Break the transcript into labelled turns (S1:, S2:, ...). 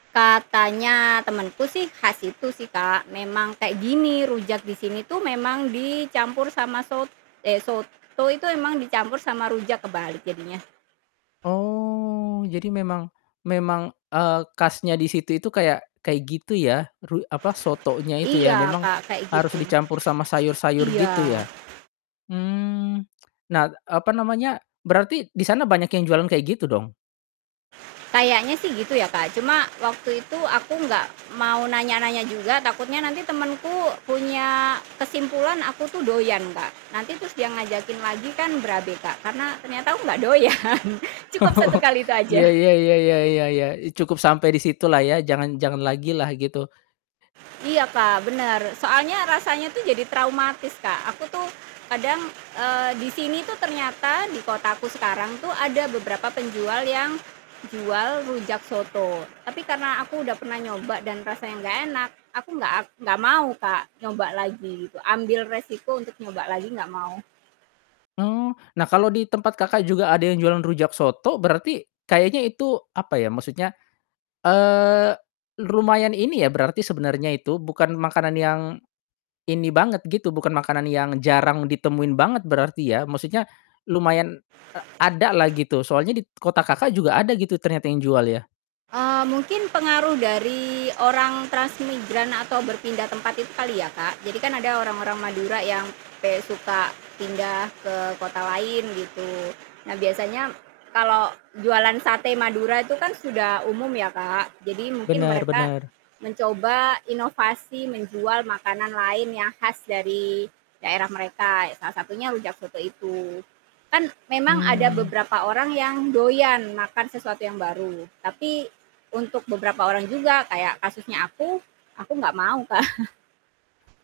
S1: Katanya temanku sih khas situ sih, Kak, "Memang kayak gini, rujak di sini tuh memang dicampur sama sot" eh, "soto itu emang dicampur sama rujak," kebalik, jadinya.
S2: Oh, jadi memang memang, eee, khasnya di situ itu kayak kayak gitu ya, ru apa, sotonya itu ya
S1: Iya,
S2: memang
S1: Kak, kayak
S2: harus
S1: gitu.
S2: dicampur sama sayur-sayur gitu
S1: Iya.
S2: ya? Mmm. Nah, apa namanya, berarti di sana banyak yang jualan kayak gitu dong?
S1: Kayaknya sih gitu ya, Kak. Cuma, waktu itu aku enggak mau nanya-nanya juga, takutnya nanti temenku punya kesimpulan aku tuh doyan, Kak, nanti terus dia ngajakin lagi kan berabe, Kak. Karena, ternyata aku enggak doyan, cukup
S2: Oh,
S1: 1 kali itu aja.
S2: iya iya iya iya iya iya, i cukup sampai di situlah ya, jangan jangan lagilah, gitu.
S1: Iya Kak, benar. Soalnya rasanya tuh jadi traumatis, Kak, aku tuh kadang, eee, di sini tuh ternyata, di kotaku sekarang tuh ada beberapa penjual yang jual rujak soto. Tapi karena aku udah pernah nyoba dan rasanya enggak enak, aku enggak, ak enggak mau, Kak, nyoba lagi gitu, ambil resiko untuk nyoba lagi, enggak mau.
S2: Oh. Nah kalau di tempat Kakak juga ada yang jualan rujak soto, berarti kayaknya itu, apa ya, maksudnya, eee, lumayan ini ya berarti sebenarnya itu, bukan makanan yang ini banget gitu, bukan makanan yang jarang ditemuin banget berarti ya? Maksudnya, lumayan, a adalah gitu, soalnya di t kota Kakak juga ada gitu, ternyata yang jual ya?
S1: Eee, mungkin pengaruh dari orang transmigran atau berpindah tempat itu kali ya, Kak. Jadi kan, ada orang-orang Madura yang kayak suka pindah ke kota lain, gitu. Nah biasanya kalau jualan sate Madura itu kan sudah umum ya, Kak. Jadi mungkin
S2: Benar
S1: mereka
S2: benar.
S1: mencoba inovasi menjual makanan lain yang khas dari daerah mereka, ya salah satunya rujak soto itu. Kan, memang ada
S2: Mmm.
S1: beberapa orang yang doyan makan sesuatu yang baru, tapi untuk beberapa orang juga, kayak kasusnya aku, aku nggak mau, Kak.